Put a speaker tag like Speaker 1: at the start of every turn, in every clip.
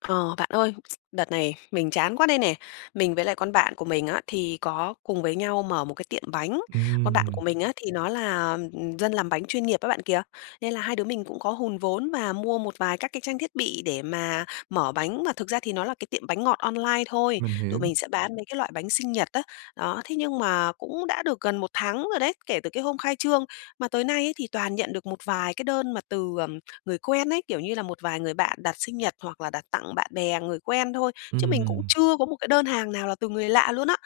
Speaker 1: Ờ, bạn ơi, đợt này mình chán quá đây nè. Mình với lại con bạn của mình á, thì có cùng với nhau mở một cái tiệm bánh, con bạn của
Speaker 2: Ừm.
Speaker 1: mình á thì nó là dân làm bánh chuyên nghiệp á, bạn kìa. Nên là hai đứa mình cũng có hùn vốn và mua một vài các cái trang thiết bị để mà mở bánh, mà thực ra thì nó là cái tiệm bánh ngọt online thôi.
Speaker 2: Mình
Speaker 1: Tụi
Speaker 2: hiểu.
Speaker 1: mình sẽ bán mấy cái loại bánh sinh nhật á. Đó, thế nhưng mà cũng đã được gần một tháng rồi đấy, kể từ cái hôm khai trương mà tới nay ấy, thì toàn nhận được một vài cái đơn mà từ, à, người quen ấy, kiểu như là một vài người bạn đặt sinh nhật hoặc là đặt tặng bạn bè, người quen thôi, chứ mình cũng
Speaker 2: Ừm.
Speaker 1: chưa có một cái đơn hàng nào là từ người lạ luôn á.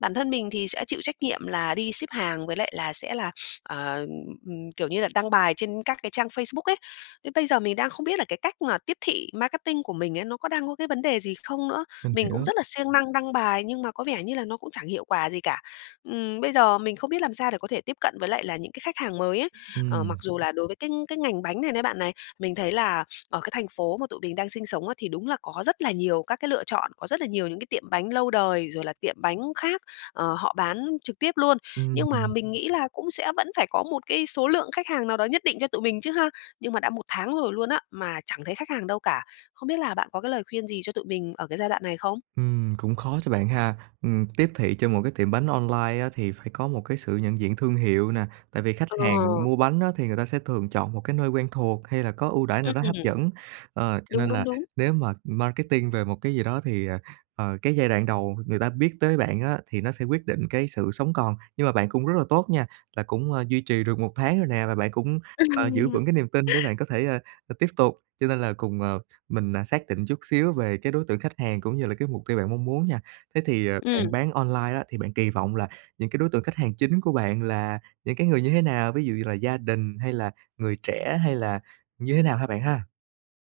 Speaker 1: Bản thân mình thì sẽ chịu trách nhiệm là đi ship hàng với lại là sẽ là, ờ, ừ, kiểu như là đăng bài trên các cái trang Facebook ấy. Đến bây giờ mình đang không biết là cái cách mà tiếp thị marketing của mình ấy, nó có đang có cái vấn đề gì không nữa.
Speaker 2: Mình
Speaker 1: Mình cũng
Speaker 2: hiểu.
Speaker 1: rất là siêng năng đăng bài nhưng mà có vẻ như là nó cũng chẳng hiệu quả gì cả. Ừm, bây giờ mình không biết làm sao để có thể tiếp cận với lại là những cái khách hàng mới ấy, ờ,
Speaker 2: Ừm.
Speaker 1: mặc dù là đối với cái cái ngành bánh này đấy bạn này, mình thấy là ở cái thành phố mà tụi mình đang sinh sống á, thì đúng là có rất là nhiều các cái lựa chọn, có rất là nhiều những cái tiệm bánh lâu đời rồi là tiệm bánh khác, ờ, họ bán trực tiếp luôn.
Speaker 2: Ưm,
Speaker 1: Nhưng mà
Speaker 2: ừm.
Speaker 1: mình nghĩ là cũng sẽ vẫn phải có một cái số lượng khách hàng nào đó nhất định cho tụi mình chứ ha. Nhưng mà đã 1 tháng rồi luôn á, mà chẳng thấy khách hàng đâu cả. Không biết là bạn có cái lời khuyên gì cho tụi mình ở cái giai đoạn này không?
Speaker 2: Ừm, cũng khó cho bạn ha, ừm, tiếp thị cho một cái tiệm bánh online á, thì phải có một cái sự nhận diện thương hiệu nè. Tại vì khách hàng
Speaker 1: Ờ.
Speaker 2: mua bánh á, thì người ta sẽ thường chọn một cái nơi quen thuộc hay là có ưu đãi nào
Speaker 1: Ừm.
Speaker 2: đó hấp dẫn. Ờ, cho
Speaker 1: Đúng,
Speaker 2: nên
Speaker 1: đúng,
Speaker 2: là
Speaker 1: đúng.
Speaker 2: nếu mà marketing về một cái gì đó thì, ờ, ờ, cái giai đoạn đầu người ta biết tới bạn á, thì nó sẽ quyết định cái sự sống còn. Nhưng mà bạn cũng rất là tốt nha, là cũng, à, duy trì được 1 tháng rồi nè và bạn cũng, ờ, giữ
Speaker 1: Ừm.
Speaker 2: vững cái niềm tin để bạn có thể, ơ, ờ, tiếp tục, cho nên là cùng, ờ, mình, à, xác định chút xíu về cái đối tượng khách hàng cũng như là cái mục tiêu bạn mong muốn nha. Thế thì, ờ, bạn
Speaker 1: Ừm.
Speaker 2: bán online á thì bạn kỳ vọng là những cái đối tượng khách hàng chính của bạn là những cái người như thế nào? Ví dụ như là gia đình hay là người trẻ hay là như thế nào hả bạn ha?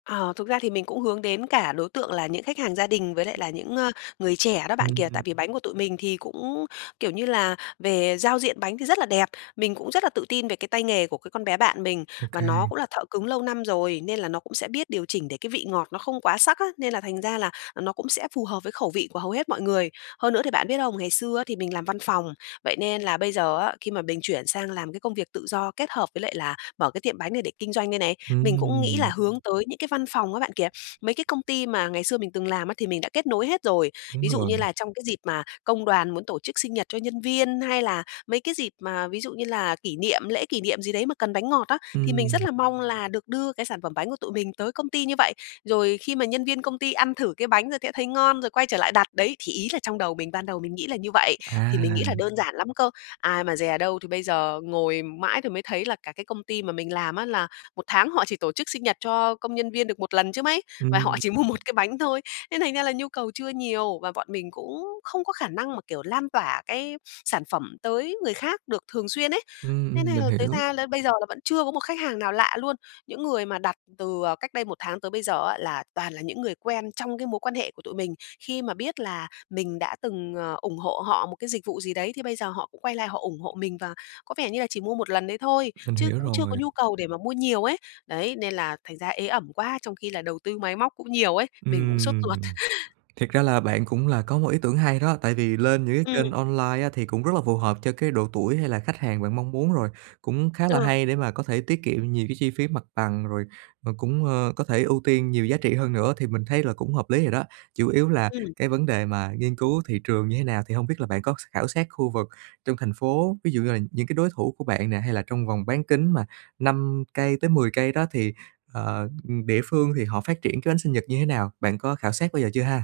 Speaker 1: Ờ, thực ra thì mình cũng hướng đến cả đối tượng là những khách hàng gia đình với lại là những, ơ, người trẻ đó bạn kìa.
Speaker 2: Ừm.
Speaker 1: Tại vì bánh của tụi mình thì cũng, kiểu như là, về giao diện bánh thì rất là đẹp, mình cũng rất là tự tin về cái tay nghề của cái con bé bạn mình,
Speaker 2: Ô
Speaker 1: và nó
Speaker 2: kê.
Speaker 1: cũng là thợ cứng lâu năm rồi, nên là nó cũng sẽ biết điều chỉnh để cái vị ngọt nó không quá sắc á, nên là thành ra là nó cũng sẽ phù hợp với khẩu vị của hầu hết mọi người. Hơn nữa thì bạn biết không? Ngày xưa á thì mình làm văn phòng, vậy nên là bây giờ á, khi mà mình chuyển sang làm cái công việc tự do kết hợp với lại là mở cái tiệm bánh này để kinh doanh đây này, mình cũng nghĩ là
Speaker 2: Ừm!
Speaker 1: hướng tới những cái văn phòng á bạn kìa, mấy cái công ty mà ngày xưa mình từng làm á thì mình đã kết nối hết rồi.
Speaker 2: Đúng
Speaker 1: Ví dụ
Speaker 2: rồi.
Speaker 1: như là trong cái dịp mà công đoàn muốn tổ chức sinh nhật cho nhân viên, hay là mấy cái dịp mà ví dụ như là kỷ niệm lễ kỷ niệm gì đấy mà cần bánh ngọt á, thì mình rất
Speaker 2: Ừm.
Speaker 1: là mong là được đưa cái sản phẩm bánh của tụi mình tới công ty như vậy. Rồi khi mà nhân viên công ty ăn thử cái bánh rồi sẽ thấy ngon rồi quay trở lại đặt, đấy. Thì ý là trong đầu mình, ban đầu mình nghĩ là như vậy, thì mình nghĩ là
Speaker 2: À!
Speaker 1: đơn giản lắm cơ, ai mà dè đâu thì bây giờ ngồi mãi thì mới thấy là cả cái công ty mà mình làm á là một tháng họ chỉ tổ chức sinh nhật cho công nhân viên được 1 lần chứ mấy, và họ
Speaker 2: Ừm.
Speaker 1: chỉ mua 1 cái bánh thôi. Nên thành ra là nhu cầu chưa nhiều và bọn mình cũng không có khả năng mà, kiểu, lan tỏa cái sản phẩm tới người khác được thường xuyên ấy,
Speaker 2: Ừm,
Speaker 1: nên
Speaker 2: ừm,
Speaker 1: thành
Speaker 2: mình
Speaker 1: là thế
Speaker 2: hiểu.
Speaker 1: ra là bây giờ là vẫn chưa có một khách hàng nào lạ luôn. Những người mà đặt từ, à, cách đây 1 tháng tới bây giờ á là toàn là những người quen trong cái mối quan hệ của tụi mình, khi mà biết là mình đã từng, ờ, ủng hộ họ một cái dịch vụ gì đấy thì bây giờ họ cũng quay lại họ ủng hộ mình, và có vẻ như là chỉ mua 1 lần đấy thôi,
Speaker 2: Mình
Speaker 1: chứ
Speaker 2: hiểu
Speaker 1: cũng chưa có
Speaker 2: rồi.
Speaker 1: nhu cầu để mà mua nhiều ấy, đấy. Nên là thành ra ế ẩm quá, trong khi là đầu tư máy móc cũng nhiều ấy, mình cũng sốt ruột.
Speaker 2: Ừm, thiệt ra là bạn cũng là có một ý tưởng hay đó, tại vì lên những cái
Speaker 1: Ừm.
Speaker 2: kênh online á, thì cũng rất là phù hợp cho cái độ tuổi hay là khách hàng bạn mong muốn rồi, cũng khá là
Speaker 1: Ờ.
Speaker 2: hay để mà có thể tiết kiệm nhiều cái chi phí mặt bằng rồi rồi cũng, ơ, có thể ưu tiên nhiều giá trị hơn nữa, thì mình thấy là cũng hợp lý rồi đó. Chủ yếu là
Speaker 1: Ừm.
Speaker 2: cái vấn đề mà nghiên cứu thị trường như thế nào thì hông biết là bạn có s khảo sát khu vực trong thành phố, ví dụ như là những cái đối thủ của bạn nè hay là trong vòng bán kính mà 5 cây tới 10 cây đó thì, ờ, địa phương thì họ phát triển cái bánh sinh nhật như thế nào? Bạn có khảo sát bao giờ chưa ha?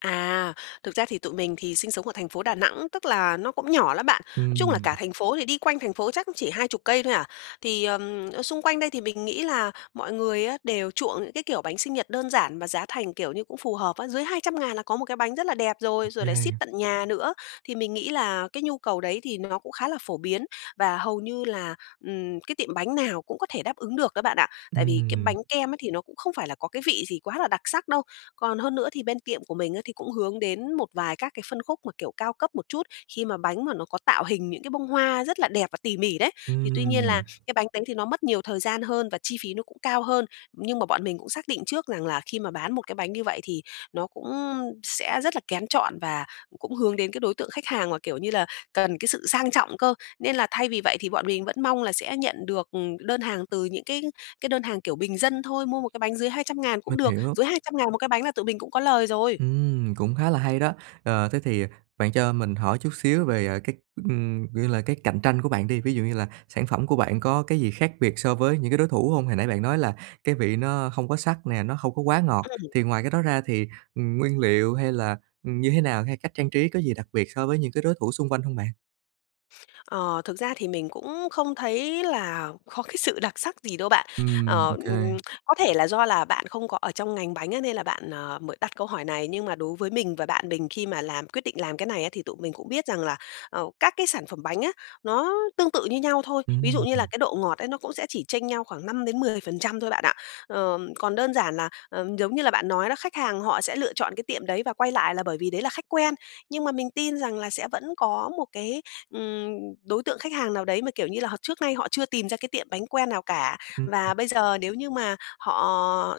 Speaker 1: À, thực ra thì tụi mình thì sinh sống ở thành phố Đà Nẵng, tức là nó cũng nhỏ lắm bạn. Nói chung là
Speaker 2: Ừm.
Speaker 1: cả thành phố thì đi quanh thành phố chắc cũng chỉ 20 cây thôi à. Thì, ờm, ở xung quanh đây thì mình nghĩ là mọi người á, đều chuộng những cái kiểu bánh sinh nhật đơn giản và giá thành kiểu như cũng phù hợp á. Dưới 200.000 là có một cái bánh rất là đẹp rồi, rồi lại ship
Speaker 2: Ok.
Speaker 1: tận nhà nữa. Thì mình nghĩ là cái nhu cầu đấy thì nó cũng khá là phổ biến và hầu như là, ừm, cái tiệm bánh nào cũng có thể đáp ứng được á, bạn ạ. Tại vì cái
Speaker 2: Ừm.
Speaker 1: bánh kem ấy thì nó cũng không phải là có cái vị gì quá là đặc sắc đâu. Còn hơn nữa thì bên tiệm của mình á thì cũng hướng đến một vài các cái phân khúc mà, kiểu, cao cấp một chút khi mà bánh mà nó có tạo hình những cái bông hoa rất là đẹp và tỉ mỉ đấy. Thì tuy nhiên là
Speaker 2: Ừm.
Speaker 1: cái bánh đấy thì nó mất nhiều thời gian hơn và chi phí nó cũng cao hơn. Nhưng mà bọn mình cũng xác định trước rằng là khi mà bán một cái bánh như vậy thì nó cũng sẽ rất là kén chọn và cũng hướng đến cái đối tượng khách hàng mà, kiểu như là, cần cái sự sang trọng cơ. Nên là thay vì vậy thì bọn mình vẫn mong là sẽ nhận được, ừm, đơn hàng từ những cái cái đơn hàng kiểu bình dân thôi. Mua một cái bánh dưới 200.000 cũng
Speaker 2: Mình
Speaker 1: được,
Speaker 2: hiểu.
Speaker 1: dưới 200.000 một cái bánh là tụi mình cũng có lời rồi.
Speaker 2: Ừm, cũng khá là hay đó. Ờ, thế thì, à, bạn cho mình hỏi chút xíu về, à, cái, ừm, kiểu như là, cái cạnh tranh của bạn đi, ví dụ như là sản phẩm của bạn có cái gì khác biệt so với những cái đối thủ hông? Hồi nãy bạn nói là cái vị nó hông có sắc nè, nó hông có quá ngọt,
Speaker 1: Ừm.
Speaker 2: thì ngoài cái đó ra thì, ừm, nguyên liệu hay là, ừm, như thế nào, hay cách trang trí có gì đặc biệt so với những cái đối thủ xung quanh hông bạn?
Speaker 1: Ờ, thực ra thì mình cũng không thấy là khó cái sự đặc sắc gì đâu bạn.
Speaker 2: Ừm,
Speaker 1: Ờ,
Speaker 2: OK.
Speaker 1: có thể là do là bạn không có ở trong ngành bánh á nên là bạn, ờ, mới đặt câu hỏi này nhưng mà đối với mình và bạn mình khi mà làm quyết định làm cái này á thì tụi mình cũng biết rằng là, ờ, các cái sản phẩm bánh á, nó tương tự như nhau thôi. Ví dụ như là
Speaker 2: Ừm.
Speaker 1: cái độ ngọt ấy nó cũng sẽ chỉ chênh nhau khoảng 5%-10% thôi bạn ạ. Ờ, còn đơn giản là, ờ, giống như là bạn nói đó, khách hàng họ sẽ lựa chọn cái tiệm đấy và quay lại là bởi vì đấy là khách quen. Nhưng mà mình tin rằng là sẽ vẫn có một cái, ừm, đối tượng khách hàng nào đấy mà, kiểu như là, họ trước nay họ chưa tìm ra cái tiệm bánh quen nào cả.
Speaker 2: Ừm,
Speaker 1: Và
Speaker 2: ừm.
Speaker 1: bây giờ nếu như mà họ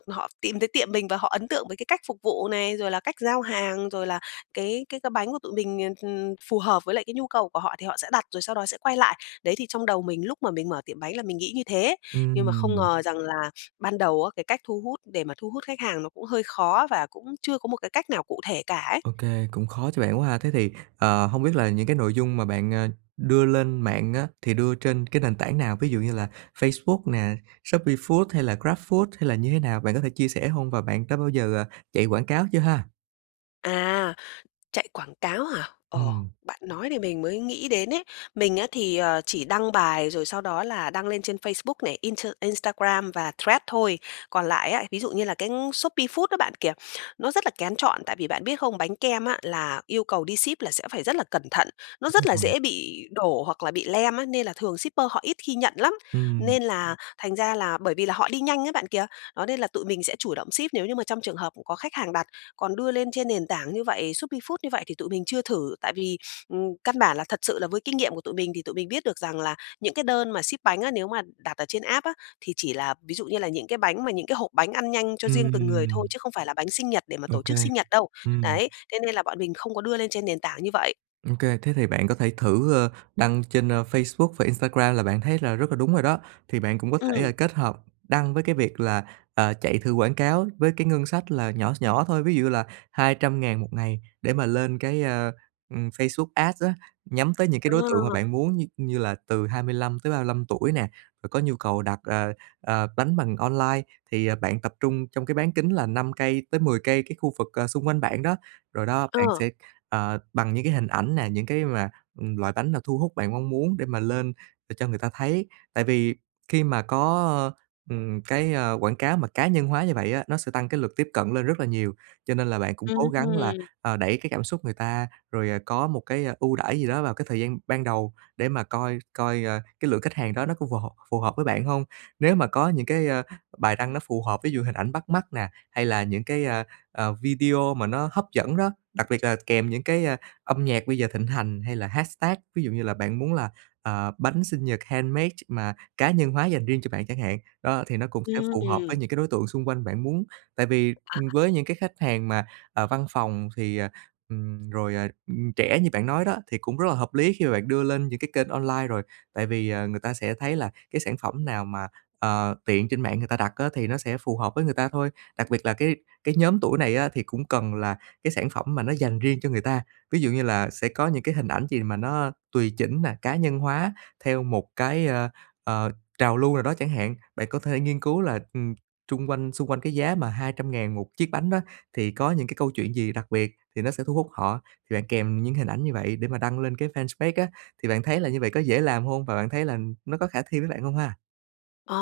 Speaker 1: họ tìm thấy tiệm mình và họ ấn tượng với cái cách phục vụ này, rồi là cách giao hàng, rồi là cái cái cái bánh của tụi mình, ừm, ừm, phù hợp với lại cái nhu cầu của họ, thì họ sẽ đặt rồi sau đó sẽ quay lại. Đấy thì trong đầu mình lúc mà mình mở tiệm bánh là mình nghĩ như thế, nhưng mà không
Speaker 2: Ừm.
Speaker 1: ngờ rằng là ban đầu á, cái cách thu hút để mà thu hút khách hàng nó cũng hơi khó và cũng chưa có một cái cách nào cụ thể cả ấy.
Speaker 2: OK, cũng khó cho bạn quá ha. Thế thì, ờ, hông biết là những cái nội dung mà bạn, ờ, đưa lên mạng á thì đưa trên cái nền tảng nào? Ví dụ như là Facebook nè, ShopeeFood hay là Grabfood hay là như thế nào? Bạn có thể chia sẻ hông và bạn đã bao giờ, à, chạy quảng cáo chưa ha?
Speaker 1: À, chạy quảng cáo hả? Ờ,
Speaker 2: Ừm.
Speaker 1: bạn nói thì mình mới nghĩ đến ấy. Mình á thì, ờ, chỉ đăng bài rồi sau đó là đăng lên trên Facebook này, inter Instagram và Threads thôi. Còn lại á, ví dụ như là cái Shopee Food đó bạn kìa, nó rất là kén chọn, tại vì bạn biết không? Bánh kem á là yêu cầu đi ship là sẽ phải rất là cẩn thận, nó
Speaker 2: Đúng
Speaker 1: rất là
Speaker 2: rồi.
Speaker 1: dễ bị đổ hoặc là bị lem á, nên là thường shipper họ ít khi nhận lắm,
Speaker 2: Ừm.
Speaker 1: nên là thành ra là bởi vì là họ đi nhanh ấy bạn kìa. Đó, nên là tụi mình sẽ chủ động ship nếu như mà trong trường hợp cũng có khách hàng đặt. Còn đưa lên trên nền tảng như vậy Shopee Food như vậy thì tụi mình chưa thử, tại vì, ừm, căn bản là thật sự là với kinh nghiệm của tụi mình thì tụi mình biết được rằng là những cái đơn mà ship bánh á, nếu mà đặt ở trên app á thì chỉ là ví dụ như là những cái bánh mà những cái hộp bánh ăn nhanh cho riêng từng người thôi,
Speaker 2: Ừm.
Speaker 1: chứ không phải là bánh sinh nhật để mà
Speaker 2: Ô
Speaker 1: tổ
Speaker 2: kê.
Speaker 1: chức sinh nhật đâu.
Speaker 2: Ừm.
Speaker 1: Đấy, thế nên là bọn mình không có đưa lên trên nền tảng như vậy.
Speaker 2: Ô kê, thế thì bạn có thể thử, ơ, đăng trên, ơ, Facebook và Instagram, là bạn thấy là rất là đúng rồi đó. Thì bạn cũng có thể
Speaker 1: Ừm.
Speaker 2: kết hợp đăng với cái việc là, ờ, chạy thử quảng cáo với cái ngân sách là nhỏ s nhỏ thôi, ví dụ như là 200.000 một ngày để mà lên cái, ơ, ừm, Facebook Ads á, nhắm tới những cái đối tượng mà
Speaker 1: Ờ.
Speaker 2: bạn muốn, như như là từ 25 tới 35 tuổi nè, rồi có nhu cầu đặt, ờ, ờ, bánh bằng online thì bạn tập trung trong cái bán kính là 5 cây tới 10 cây, cái khu vực, ờ, xung quanh bạn đó. Rồi đó, bạn
Speaker 1: Ờ.
Speaker 2: sẽ, ờ, bằng những cái hình ảnh nè, những cái mà ừm, loại bánh nào thu hút bạn mong muốn để mà lên, để cho người ta thấy. Tại vì khi mà có, ơ, ừm, cái, ờ, quảng cáo mà cá nhân hóa như vậy á, nó sẽ tăng cái lượt tiếp cận lên rất là nhiều. Cho nên là bạn cũng
Speaker 1: Ừm
Speaker 2: cố gắng là,
Speaker 1: hưm.
Speaker 2: ờ, đẩy cái cảm xúc người ta, rồi, ờ, có một cái ưu đãi gì đó vào cái thời gian ban đầu để mà coi coi, ờ, cái lượng khách hàng đó nó có phù hợp phù hợp với bạn hông. Nếu mà có những cái, ơ, bài đăng nó phù hợp, ví dụ hình ảnh bắt mắt nè, hay là những cái, ơ, ờ, video mà nó hấp dẫn đó, đặc biệt là kèm những cái, ơ, âm nhạc bây giờ thịnh hành, hay là hashtag, ví dụ như là bạn muốn là, ờ, bánh sinh nhật handmade mà cá nhân hóa dành riêng cho bạn chẳng hạn, đó, thì nó cũng sẽ phù hợp với
Speaker 1: Ừm.
Speaker 2: những cái đối tượng xung quanh bạn muốn. Tại vì,
Speaker 1: À.
Speaker 2: ừm, với những cái khách hàng mà, ờ, văn phòng thì ờ, ừm, rồi, ờ, ừm, trẻ như bạn nói đó thì cũng rất là hợp lý khi mà bạn đưa lên những cái kênh online rồi, tại vì, ờ, người ta sẽ thấy là cái sản phẩm nào mà, ờ, tiện trên mạng người ta đặt á thì nó sẽ phù hợp với người ta thôi. Đặc biệt là cái cái nhóm tuổi này á thì cũng cần là cái sản phẩm mà nó dành riêng cho người ta, ví dụ như là sẽ có những cái hình ảnh gì mà nó tùy chỉnh mà cá nhân hóa theo một cái, ơ, ờ, trào lưu nào đó chẳng hạn. Bạn có thể nghiên cứu là, ừm, chung quanh xung quanh cái giá mà 200.000 một chiếc bánh đó thì có những cái câu chuyện gì đặc biệt thì nó sẽ thu hút họ, thì bạn kèm những hình ảnh như vậy để mà đăng lên cái fanpage á. Thì bạn thấy là như vậy có dễ làm hông và bạn thấy là nó có khả thi với bạn hông ha?
Speaker 1: Ờ,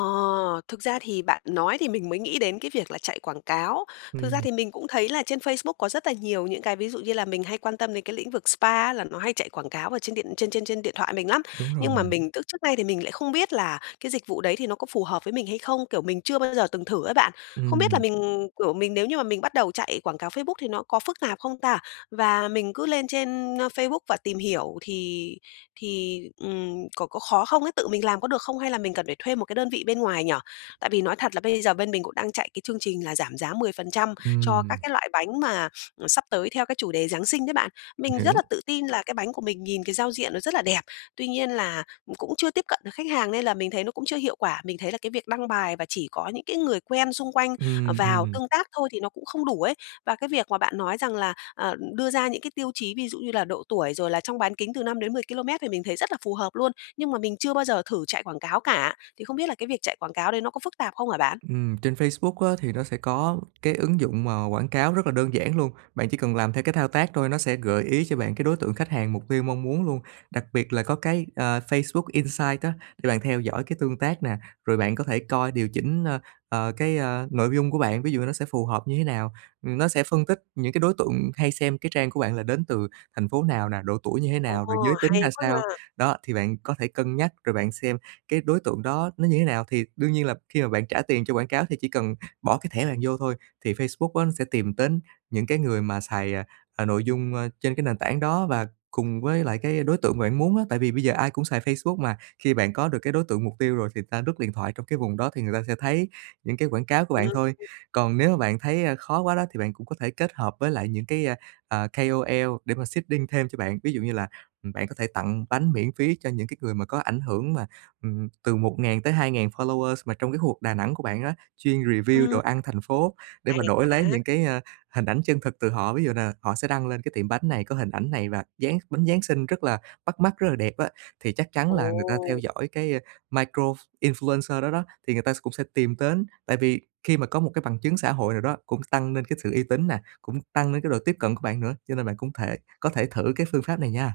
Speaker 1: thực ra thì bạn nói thì mình mới nghĩ đến cái việc là chạy quảng cáo. Thực ra
Speaker 2: Ừm.
Speaker 1: thì mình cũng thấy là trên Facebook có rất là nhiều những cái ví dụ như là mình hay quan tâm đến cái lĩnh vực spa á là nó hay chạy quảng cáo ở trên điện trên trên trên điện thoại mình lắm,
Speaker 2: Đúng rồi.
Speaker 1: nhưng mà mình tức trước nay thì mình lại không biết là cái dịch vụ đấy thì nó có phù hợp với mình hay không, kiểu, mình chưa bao giờ từng thử á bạn. Không biết là
Speaker 2: Ừm.
Speaker 1: mình, kiểu, mình nếu như mà mình bắt đầu chạy quảng cáo Facebook thì nó có phức tạp không ta, và mình cứ lên trên, ơ, Facebook và tìm hiểu thì thì, ừm, có có khó không ấy, tự mình làm có được không hay là mình cần phải thuê một cái đơn vị bên ngoài nhỉ? Tại vì nói thật là bây giờ bên mình cũng đang chạy cái chương trình là giảm giá 10% cho các
Speaker 2: Ừm.
Speaker 1: cái loại bánh mà, à, sắp tới theo cái chủ đề Giáng Sinh đấy bạn.
Speaker 2: Mình
Speaker 1: Mình rất
Speaker 2: hiểu.
Speaker 1: là tự tin là cái bánh của mình nhìn cái giao diện nó rất là đẹp, tuy nhiên là c cũng chưa tiếp cận khách hàng nên là mình thấy nó cũng chưa hiệu quả. Mình thấy là cái việc đăng bài và chỉ có những cái người quen xung quanh
Speaker 2: Ừm,
Speaker 1: vào
Speaker 2: ừm.
Speaker 1: tương tác thôi thì nó cũng không đủ ấy. Và cái việc mà bạn nói rằng là, ờ, đưa ra những cái tiêu chí, ví dụ như là độ tuổi, rồi là trong bán kính từ 5-10km thì mình thấy rất là phù hợp luôn. Nhưng mà mình chưa bao giờ thử chạy quảng cáo cả, thì không biết là cái việc chạy quảng cáo đấy nó có phức tạp không hả bạn?
Speaker 2: Ừm, trên Facebook á thì nó sẽ có cái ứng dụng mà quảng cáo rất là đơn giản luôn, bạn chỉ cần làm theo cái thao tác thôi, nó sẽ gợi ý cho bạn cái đối tượng khách hàng mục tiêu mong muốn luôn. Đặc biệt là có cái, ờ, Facebook Insight á để bạn theo dõi cái tương tác nè, rồi bạn có thể coi điều chỉnh, ơ, ờ, cái nội dung của bạn. Ví dụ như nó sẽ phù hợp như thế nào, ừm, nó sẽ phân tích những cái đối tượng hay xem cái trang của bạn là đến từ thành phố nào nè, độ tuổi như thế
Speaker 1: Ồ!
Speaker 2: nào, rồi giới tính ra
Speaker 1: Hay quá
Speaker 2: sao,
Speaker 1: ha!
Speaker 2: đó, thì bạn có thể cân nhắc rồi bạn xem cái đối tượng đó nó như thế nào. Thì đương nhiên là khi mà bạn trả tiền cho quảng cáo thì chỉ cần bỏ cái thẻ bạn vô thôi thì Facebook á nó sẽ tìm đến những cái người mà xài, ờ, nội dung, ơ, trên cái nền tảng đó và cùng với lại cái đối tượng mà bạn muốn á, tại vì bây giờ ai cũng xài Facebook mà, khi bạn có được cái đối tượng mục tiêu rồi, thì ng ta lướt điện thoại trong cái vùng đó, thì người ta sẽ thấy những cái quảng cáo của
Speaker 1: Ừm.
Speaker 2: bạn thôi. Còn nếu mà bạn thấy, ơ, khó quá đó, thì bạn cũng có thể kết hợp với lại những cái, ờ, KOL để mà seeding thêm cho bạn. Ví dụ như là, ừm, bạn có thể tặng bánh miễn phí cho những cái người mà có ảnh hưởng mà, ừ, từ 1000-2000 followers mà trong cái khu vực Đà Nẵng của bạn á, chuyên review
Speaker 1: Ừm.
Speaker 2: đồ ăn thành phố để mà
Speaker 1: Hay
Speaker 2: đổi lấy
Speaker 1: quá!
Speaker 2: những cái, ơ, hình ảnh chân thực từ họ. Ví dụ là họ sẽ đăng lên cái tiệm bánh này, có hình ảnh này và Giáng bánh Giáng Sinh rất là bắt mắt, rất là đẹp á, thì chắc chắn là người ta theo
Speaker 1: Ồ!
Speaker 2: dõi cái micro influencer đó đó, thì người ta s cũng sẽ tìm đến. Tại vì khi mà có một cái bằng chứng xã hội nào đó cũng s tăng lên cái sự uy tín nè, cũng tăng lên cái độ tiếp cận của bạn nữa, cho nên bạn cũng thể có thể thử cái phương pháp này nha.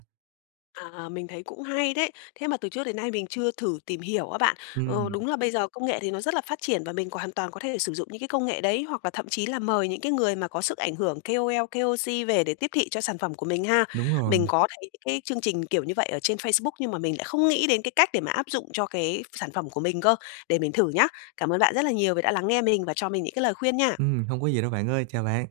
Speaker 1: À, mình thấy cũng hay đấy, thế mà từ trước đến nay mình chưa thử tìm hiểu á bạn. Ờ,
Speaker 2: Ừm.
Speaker 1: đúng là bây giờ công nghệ thì nó rất là phát triển và mình còn hoàn toàn có thể sử dụng những cái công nghệ đấy, hoặc là thậm chí là mời những cái người mà có sức ảnh hưởng KOL, KOC về để tiếp thị cho sản phẩm của mình ha.
Speaker 2: Đúng rồi.
Speaker 1: Mình có thấy cái chương trình kiểu như vậy ở trên Facebook nhưng mà mình lại không nghĩ đến cái cách để mà áp dụng cho cái sản phẩm của mình cơ, để mình thử nhá. Cảm ơn bạn rất là nhiều vì đã lắng nghe mình và cho mình những cái lời khuyên nha!
Speaker 2: Ừm, hông có gì đâu bạn ơi, chào bạn!